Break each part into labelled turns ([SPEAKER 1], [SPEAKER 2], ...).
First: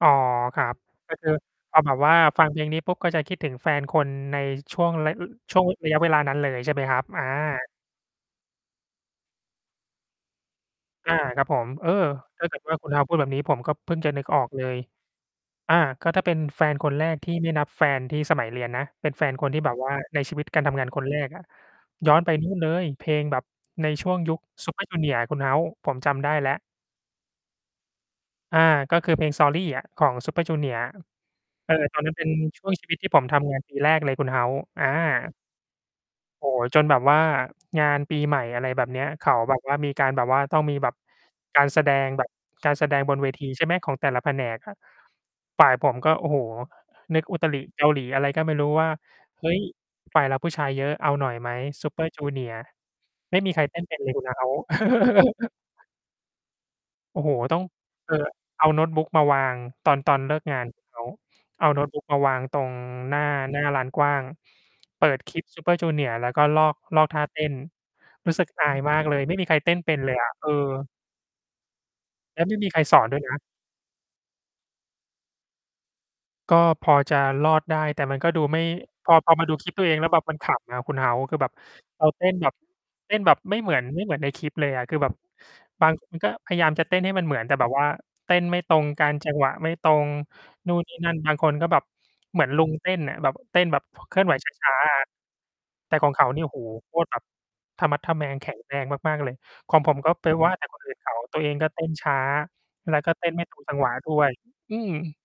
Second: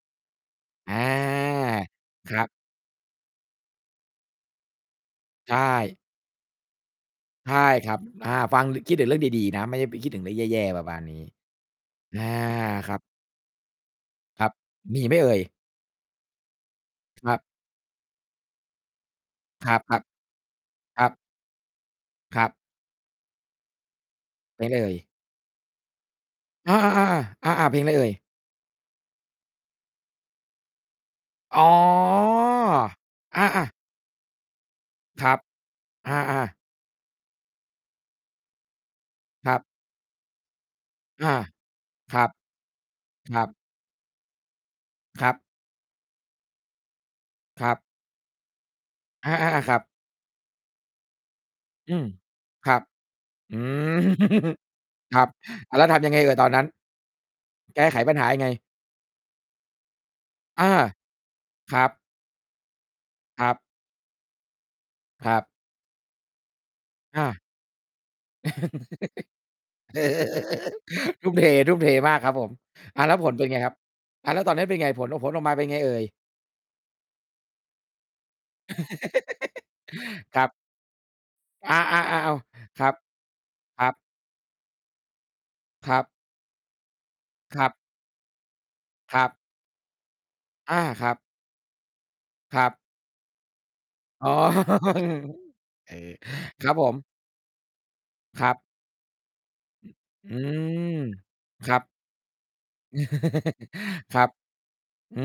[SPEAKER 1] อ๋อ ครับ
[SPEAKER 2] อา
[SPEAKER 1] ก็คือ พอแบบว่า
[SPEAKER 2] คร
[SPEAKER 1] ฟ
[SPEAKER 2] ั
[SPEAKER 1] ั
[SPEAKER 2] บ
[SPEAKER 1] ง เพลง นี้ปุ๊บก็จะคิดถึงแฟนคนในช่วงระ
[SPEAKER 2] ใช
[SPEAKER 1] ช่วง ระย
[SPEAKER 2] ่
[SPEAKER 1] ะเวลานั้นเลยใช่ไหมครับ? อา
[SPEAKER 2] ใช่ครับ อา ฟัง คิดถึงเรื่องดี ๆ นะ ไม่ได้ไปคิดถึงเรื่องแย่ ๆ ประมาณ
[SPEAKER 1] อ
[SPEAKER 2] นี
[SPEAKER 1] า
[SPEAKER 2] ้
[SPEAKER 1] ครับผม เออ
[SPEAKER 2] อา
[SPEAKER 1] ถ้าเกิดว่าคุ
[SPEAKER 2] ค
[SPEAKER 1] ณ
[SPEAKER 2] รับ
[SPEAKER 1] House พูดแบบนี้ ผมก็เพิ่งจะนึกอ
[SPEAKER 2] ค
[SPEAKER 1] อ
[SPEAKER 2] รั
[SPEAKER 1] ก
[SPEAKER 2] บ
[SPEAKER 1] เลย
[SPEAKER 2] มีไหมเอ่ย?
[SPEAKER 1] อา ก็ถ้าเป็นแฟนคนแรก
[SPEAKER 2] ค
[SPEAKER 1] ที
[SPEAKER 2] ร
[SPEAKER 1] ่
[SPEAKER 2] ับ
[SPEAKER 1] ไม่นับแฟนที่สมัยเรียนนะ เป็นแฟนคนที่
[SPEAKER 2] ค
[SPEAKER 1] แบ
[SPEAKER 2] รั
[SPEAKER 1] บ
[SPEAKER 2] บ
[SPEAKER 1] ว่า ใน
[SPEAKER 2] ๆ
[SPEAKER 1] ชีวิตการทำงานค
[SPEAKER 2] คร
[SPEAKER 1] น
[SPEAKER 2] ั
[SPEAKER 1] แ
[SPEAKER 2] บ
[SPEAKER 1] รก อะ ย้อนไป
[SPEAKER 2] คร
[SPEAKER 1] น
[SPEAKER 2] ั
[SPEAKER 1] ู่
[SPEAKER 2] บ
[SPEAKER 1] น เลย เพลงแบบ ในช่วงยุค
[SPEAKER 2] ไปเล
[SPEAKER 1] Super
[SPEAKER 2] ย
[SPEAKER 1] junior คุณ House ผมจำได้แล้ว
[SPEAKER 2] อา ๆ ๆ ๆ อา ๆ เพลงอะไรเอ่ย?
[SPEAKER 1] อา ก็คือเพลง Sorry อะของ Super Junior
[SPEAKER 2] อ๋อ
[SPEAKER 1] เออ ตอนนั้น เป็นช่วงชีวิตที่ผมท
[SPEAKER 2] อ
[SPEAKER 1] ำงาน
[SPEAKER 2] า
[SPEAKER 1] ป
[SPEAKER 2] ๆ
[SPEAKER 1] ีแรกเลยคุณ House อา
[SPEAKER 2] ครับ อา
[SPEAKER 1] โอ้
[SPEAKER 2] ๆ
[SPEAKER 1] โฮ จนแบบว่า งานปีใหม่ อะไรแบบเนี้ย เขา
[SPEAKER 2] ค
[SPEAKER 1] แ
[SPEAKER 2] ร
[SPEAKER 1] บ
[SPEAKER 2] ั
[SPEAKER 1] บ
[SPEAKER 2] บ
[SPEAKER 1] ว่า มีการแบบว่าต้องมีแบบ
[SPEAKER 2] อา
[SPEAKER 1] การแสดง
[SPEAKER 2] คร
[SPEAKER 1] แบ
[SPEAKER 2] ั
[SPEAKER 1] บ
[SPEAKER 2] บ
[SPEAKER 1] การแสดงบนเว
[SPEAKER 2] คร
[SPEAKER 1] ท
[SPEAKER 2] ั
[SPEAKER 1] ี
[SPEAKER 2] บ
[SPEAKER 1] ใช่ไหม ของแต่ละแผนกอะ
[SPEAKER 2] ครับ
[SPEAKER 1] ฝ่ายผมก็ โอ้โฮ นึกอุตริ
[SPEAKER 2] ครับ
[SPEAKER 1] เกาหลีอะไรก็ไม่รู้ว่า
[SPEAKER 2] อา
[SPEAKER 1] "เฮ้ย
[SPEAKER 2] ๆ ๆ ครับ
[SPEAKER 1] ฝ่ายเราผู้ชายเยอะ เอาหน่อยไหม
[SPEAKER 2] อืม
[SPEAKER 1] Super junior"
[SPEAKER 2] ครับ
[SPEAKER 1] ไม่มี
[SPEAKER 2] อื
[SPEAKER 1] ใครเต้น เป็
[SPEAKER 2] ม
[SPEAKER 1] นเลยคุณ House
[SPEAKER 2] ครับ แล้วทำยังไงเอ่ยตอนนั้น?
[SPEAKER 1] โอ้โฮ ต้อง
[SPEAKER 2] แก้ไข
[SPEAKER 1] เอ
[SPEAKER 2] ป
[SPEAKER 1] อ
[SPEAKER 2] ัญหายังไง?
[SPEAKER 1] เอาโน้ตบุ๊คมาวาง ตอน ตอนเลิกงา
[SPEAKER 2] อ
[SPEAKER 1] น
[SPEAKER 2] า
[SPEAKER 1] เขา เอา
[SPEAKER 2] ค
[SPEAKER 1] โ
[SPEAKER 2] ร
[SPEAKER 1] น้
[SPEAKER 2] ั
[SPEAKER 1] ตบ
[SPEAKER 2] บ
[SPEAKER 1] ุ๊กมาวางตรง หน้า
[SPEAKER 2] ครั
[SPEAKER 1] ห
[SPEAKER 2] บ
[SPEAKER 1] น้าลานกว้าง เปิด
[SPEAKER 2] ค
[SPEAKER 1] ค
[SPEAKER 2] ร
[SPEAKER 1] ล
[SPEAKER 2] ั
[SPEAKER 1] ิ
[SPEAKER 2] บ
[SPEAKER 1] ป Super junior แล้วก็ลอก ลอกท
[SPEAKER 2] อ
[SPEAKER 1] ่า
[SPEAKER 2] า
[SPEAKER 1] เต้น รู้สึก อายมากเลย ไม่มีใครเต้นเป็น เลยอะ เออ
[SPEAKER 2] ทุ่มเท ๆ มากครับ
[SPEAKER 1] แล้
[SPEAKER 2] ผ
[SPEAKER 1] ว
[SPEAKER 2] ม
[SPEAKER 1] ไม่มีใครส
[SPEAKER 2] อ
[SPEAKER 1] อ
[SPEAKER 2] า
[SPEAKER 1] น
[SPEAKER 2] แล้
[SPEAKER 1] ด้
[SPEAKER 2] ว
[SPEAKER 1] วย
[SPEAKER 2] ผ
[SPEAKER 1] น
[SPEAKER 2] ล
[SPEAKER 1] ะ
[SPEAKER 2] เป็นไงครับ? อา แล้วตอนนั้นเป็นไง ผล ผลออกมาเป็นไงเอ่ย?
[SPEAKER 1] ก็พอจะรอดได้แต่มันก็ดูไม่ พอ พอมาดูคลิปตัวเอง แล้วแบบมั
[SPEAKER 2] ค
[SPEAKER 1] น
[SPEAKER 2] ร
[SPEAKER 1] ข
[SPEAKER 2] ับ
[SPEAKER 1] ำอะคุณ House คือแบบ
[SPEAKER 2] อา
[SPEAKER 1] เร
[SPEAKER 2] ๆ
[SPEAKER 1] า
[SPEAKER 2] ๆ
[SPEAKER 1] เต
[SPEAKER 2] เอ
[SPEAKER 1] ้
[SPEAKER 2] า
[SPEAKER 1] นแบบ
[SPEAKER 2] ครับ
[SPEAKER 1] เต้นแบบไม่ เหมือ
[SPEAKER 2] ค
[SPEAKER 1] น
[SPEAKER 2] รั
[SPEAKER 1] ไม
[SPEAKER 2] บ
[SPEAKER 1] ่เหมือนในคลิปเลยอะ คือแบบ บ
[SPEAKER 2] ค
[SPEAKER 1] าง
[SPEAKER 2] รับ
[SPEAKER 1] คน ก็พยายามจะเต้นให้มันเหมือน แต่
[SPEAKER 2] คร
[SPEAKER 1] แบ
[SPEAKER 2] ั
[SPEAKER 1] บ
[SPEAKER 2] บ
[SPEAKER 1] ว่า เต้นไม่ตรงกัน
[SPEAKER 2] ครั
[SPEAKER 1] จั
[SPEAKER 2] บ
[SPEAKER 1] งหวะไม่ตรงนู
[SPEAKER 2] อ
[SPEAKER 1] ่
[SPEAKER 2] า
[SPEAKER 1] น นี่
[SPEAKER 2] ค
[SPEAKER 1] น
[SPEAKER 2] รั
[SPEAKER 1] ั่
[SPEAKER 2] บ
[SPEAKER 1] น บางคนก็แบบ เหมือน
[SPEAKER 2] ค
[SPEAKER 1] ล
[SPEAKER 2] ร
[SPEAKER 1] ุ
[SPEAKER 2] ั
[SPEAKER 1] ง
[SPEAKER 2] บ
[SPEAKER 1] เต้นอะ แบบ เต้นแบบ เคลื่
[SPEAKER 2] อ๋
[SPEAKER 1] อนไ
[SPEAKER 2] อ
[SPEAKER 1] หว ช้า ๆ อะ
[SPEAKER 2] เ
[SPEAKER 1] แ
[SPEAKER 2] อ
[SPEAKER 1] ต่
[SPEAKER 2] อ
[SPEAKER 1] ของเขานี่ โอ้โฮ!
[SPEAKER 2] ครับผ
[SPEAKER 1] โค
[SPEAKER 2] ม
[SPEAKER 1] ตรแบบ ทะมัดทะแมง
[SPEAKER 2] ค
[SPEAKER 1] แข
[SPEAKER 2] ร
[SPEAKER 1] ็
[SPEAKER 2] ับ
[SPEAKER 1] งแรงมาก ๆ เลย ของผม ก็ไป
[SPEAKER 2] อื
[SPEAKER 1] ว่าแต่คนอื่น
[SPEAKER 2] ม
[SPEAKER 1] เขา ตัวเองก
[SPEAKER 2] ค
[SPEAKER 1] ็
[SPEAKER 2] ร
[SPEAKER 1] เ
[SPEAKER 2] ั
[SPEAKER 1] ต้
[SPEAKER 2] บ
[SPEAKER 1] นช้าแล้วก็เต้นไม่ ถูก จังหวะด้
[SPEAKER 2] คร
[SPEAKER 1] ว
[SPEAKER 2] ับ
[SPEAKER 1] ย อืม
[SPEAKER 2] อื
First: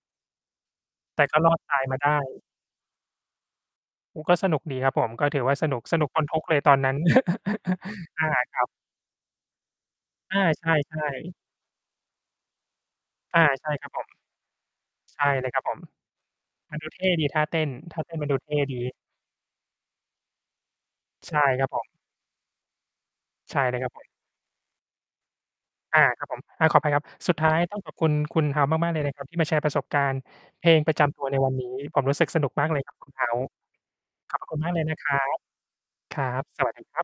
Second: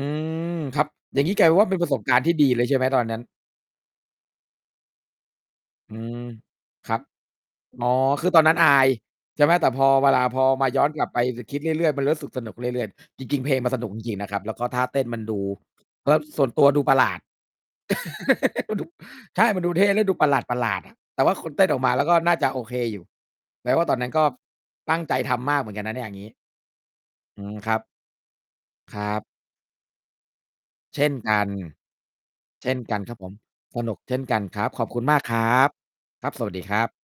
[SPEAKER 2] ม ครับ อ
[SPEAKER 1] แ
[SPEAKER 2] ย่
[SPEAKER 1] ต
[SPEAKER 2] า
[SPEAKER 1] ่
[SPEAKER 2] งงี้
[SPEAKER 1] ก็
[SPEAKER 2] กลา
[SPEAKER 1] ร
[SPEAKER 2] ยเป
[SPEAKER 1] อ
[SPEAKER 2] ็น
[SPEAKER 1] ด
[SPEAKER 2] ว่า
[SPEAKER 1] ต
[SPEAKER 2] เป็น
[SPEAKER 1] าย
[SPEAKER 2] ประส
[SPEAKER 1] มา
[SPEAKER 2] บ
[SPEAKER 1] ได
[SPEAKER 2] การณ์ที่
[SPEAKER 1] ้
[SPEAKER 2] ดีเลยใช่ไหมตอนนั้น?
[SPEAKER 1] อ ก็สนุกดีครับผม ก็ถือว่าสนุก
[SPEAKER 2] อื
[SPEAKER 1] สนุก
[SPEAKER 2] ม
[SPEAKER 1] ปน ทุกข์เลยตอนน
[SPEAKER 2] ค
[SPEAKER 1] ั
[SPEAKER 2] ร
[SPEAKER 1] ้
[SPEAKER 2] ั
[SPEAKER 1] น
[SPEAKER 2] บ อ๋อ
[SPEAKER 1] อ
[SPEAKER 2] คื
[SPEAKER 1] า
[SPEAKER 2] อตอนนั้
[SPEAKER 1] ค
[SPEAKER 2] น
[SPEAKER 1] รั
[SPEAKER 2] อ
[SPEAKER 1] บ
[SPEAKER 2] าย ใช่ไหม? แต่พอ เวลา
[SPEAKER 1] อ
[SPEAKER 2] พ
[SPEAKER 1] า
[SPEAKER 2] อ
[SPEAKER 1] ใ
[SPEAKER 2] มาย้อน
[SPEAKER 1] ช
[SPEAKER 2] ก
[SPEAKER 1] ่
[SPEAKER 2] ลับไป
[SPEAKER 1] ๆ
[SPEAKER 2] จ คิดเรื่อย ๆ มันรู้สึกสนุกเรื่อย ๆ จ
[SPEAKER 1] อ
[SPEAKER 2] ริง
[SPEAKER 1] า
[SPEAKER 2] ๆ เพลง
[SPEAKER 1] ใ
[SPEAKER 2] ม
[SPEAKER 1] ช
[SPEAKER 2] ั
[SPEAKER 1] ่
[SPEAKER 2] นส
[SPEAKER 1] ค
[SPEAKER 2] น
[SPEAKER 1] ร
[SPEAKER 2] ุ
[SPEAKER 1] ั
[SPEAKER 2] ก
[SPEAKER 1] บ
[SPEAKER 2] จ
[SPEAKER 1] ผม
[SPEAKER 2] ริง ๆ นะครับ แล้วก็ท่าเต้นม
[SPEAKER 1] ใ
[SPEAKER 2] ั
[SPEAKER 1] ช
[SPEAKER 2] น
[SPEAKER 1] ่
[SPEAKER 2] ดูู
[SPEAKER 1] เลยครับผม
[SPEAKER 2] ก็ส่วนตัว
[SPEAKER 1] มัน
[SPEAKER 2] ดู
[SPEAKER 1] ดู
[SPEAKER 2] ปร
[SPEAKER 1] เ
[SPEAKER 2] ะ
[SPEAKER 1] ท
[SPEAKER 2] หล
[SPEAKER 1] ่
[SPEAKER 2] าด
[SPEAKER 1] ดี ท่าเต้น ท่าเต้นมันดูเท่ดี
[SPEAKER 2] ดุ ใช่มันดูเท่และดูประหลาด ๆ อะ แต่ว
[SPEAKER 1] ใ
[SPEAKER 2] ่
[SPEAKER 1] ช
[SPEAKER 2] า
[SPEAKER 1] ่
[SPEAKER 2] คนเ
[SPEAKER 1] ค
[SPEAKER 2] ต
[SPEAKER 1] ร
[SPEAKER 2] ้
[SPEAKER 1] ับ
[SPEAKER 2] นอ
[SPEAKER 1] ผ
[SPEAKER 2] อก
[SPEAKER 1] ม
[SPEAKER 2] มาแล้วก็น่าจะโอเคอยู่
[SPEAKER 1] ใช่
[SPEAKER 2] แปล
[SPEAKER 1] เล
[SPEAKER 2] ว
[SPEAKER 1] ย
[SPEAKER 2] ่
[SPEAKER 1] ค
[SPEAKER 2] า
[SPEAKER 1] รั
[SPEAKER 2] ต
[SPEAKER 1] บ
[SPEAKER 2] อน
[SPEAKER 1] ผ
[SPEAKER 2] นั
[SPEAKER 1] ม
[SPEAKER 2] ้นก็ ตั้งใจทำมากเหมือนกันนะ
[SPEAKER 1] อ
[SPEAKER 2] เน
[SPEAKER 1] า
[SPEAKER 2] ี่ย อย่าง
[SPEAKER 1] คร
[SPEAKER 2] ง
[SPEAKER 1] ับ
[SPEAKER 2] ี้
[SPEAKER 1] ผม อา ขออภัยครับ สุด
[SPEAKER 2] อื
[SPEAKER 1] ท้
[SPEAKER 2] ม
[SPEAKER 1] าย
[SPEAKER 2] คร
[SPEAKER 1] ต้
[SPEAKER 2] ั
[SPEAKER 1] อ
[SPEAKER 2] บ
[SPEAKER 1] งขอบคุณ คุณ House มาก ๆ เ
[SPEAKER 2] ค
[SPEAKER 1] ล
[SPEAKER 2] ร
[SPEAKER 1] ย
[SPEAKER 2] ั
[SPEAKER 1] นะค
[SPEAKER 2] บ
[SPEAKER 1] รับ ที่มาแชร์ประสบการณ์เพลงประ
[SPEAKER 2] เช
[SPEAKER 1] จ
[SPEAKER 2] ่น
[SPEAKER 1] ำตัว
[SPEAKER 2] ก
[SPEAKER 1] ใน
[SPEAKER 2] ัน
[SPEAKER 1] วันนี้ ผมรู้สึกสนุก ม
[SPEAKER 2] เช
[SPEAKER 1] าก
[SPEAKER 2] ่
[SPEAKER 1] เล
[SPEAKER 2] น
[SPEAKER 1] ยคร
[SPEAKER 2] ก
[SPEAKER 1] ั
[SPEAKER 2] ั
[SPEAKER 1] บ
[SPEAKER 2] น
[SPEAKER 1] คุ
[SPEAKER 2] คร
[SPEAKER 1] ณ
[SPEAKER 2] ับผม
[SPEAKER 1] House
[SPEAKER 2] สนุกเช่น
[SPEAKER 1] ข
[SPEAKER 2] ก
[SPEAKER 1] อ
[SPEAKER 2] ั
[SPEAKER 1] บ
[SPEAKER 2] น
[SPEAKER 1] พระคุ
[SPEAKER 2] ค
[SPEAKER 1] ณ
[SPEAKER 2] ร
[SPEAKER 1] ม
[SPEAKER 2] ับ
[SPEAKER 1] ากเล
[SPEAKER 2] ขอ
[SPEAKER 1] ย
[SPEAKER 2] บ
[SPEAKER 1] น
[SPEAKER 2] ค
[SPEAKER 1] ะ
[SPEAKER 2] ุ
[SPEAKER 1] ค
[SPEAKER 2] ณ
[SPEAKER 1] ร
[SPEAKER 2] ม
[SPEAKER 1] ั
[SPEAKER 2] ากค
[SPEAKER 1] บ
[SPEAKER 2] รับ
[SPEAKER 1] ครั
[SPEAKER 2] ครับ ส
[SPEAKER 1] บ
[SPEAKER 2] วัส
[SPEAKER 1] ส
[SPEAKER 2] ดี
[SPEAKER 1] วั
[SPEAKER 2] ค
[SPEAKER 1] ส
[SPEAKER 2] ร
[SPEAKER 1] ดี
[SPEAKER 2] ับ
[SPEAKER 1] ครับ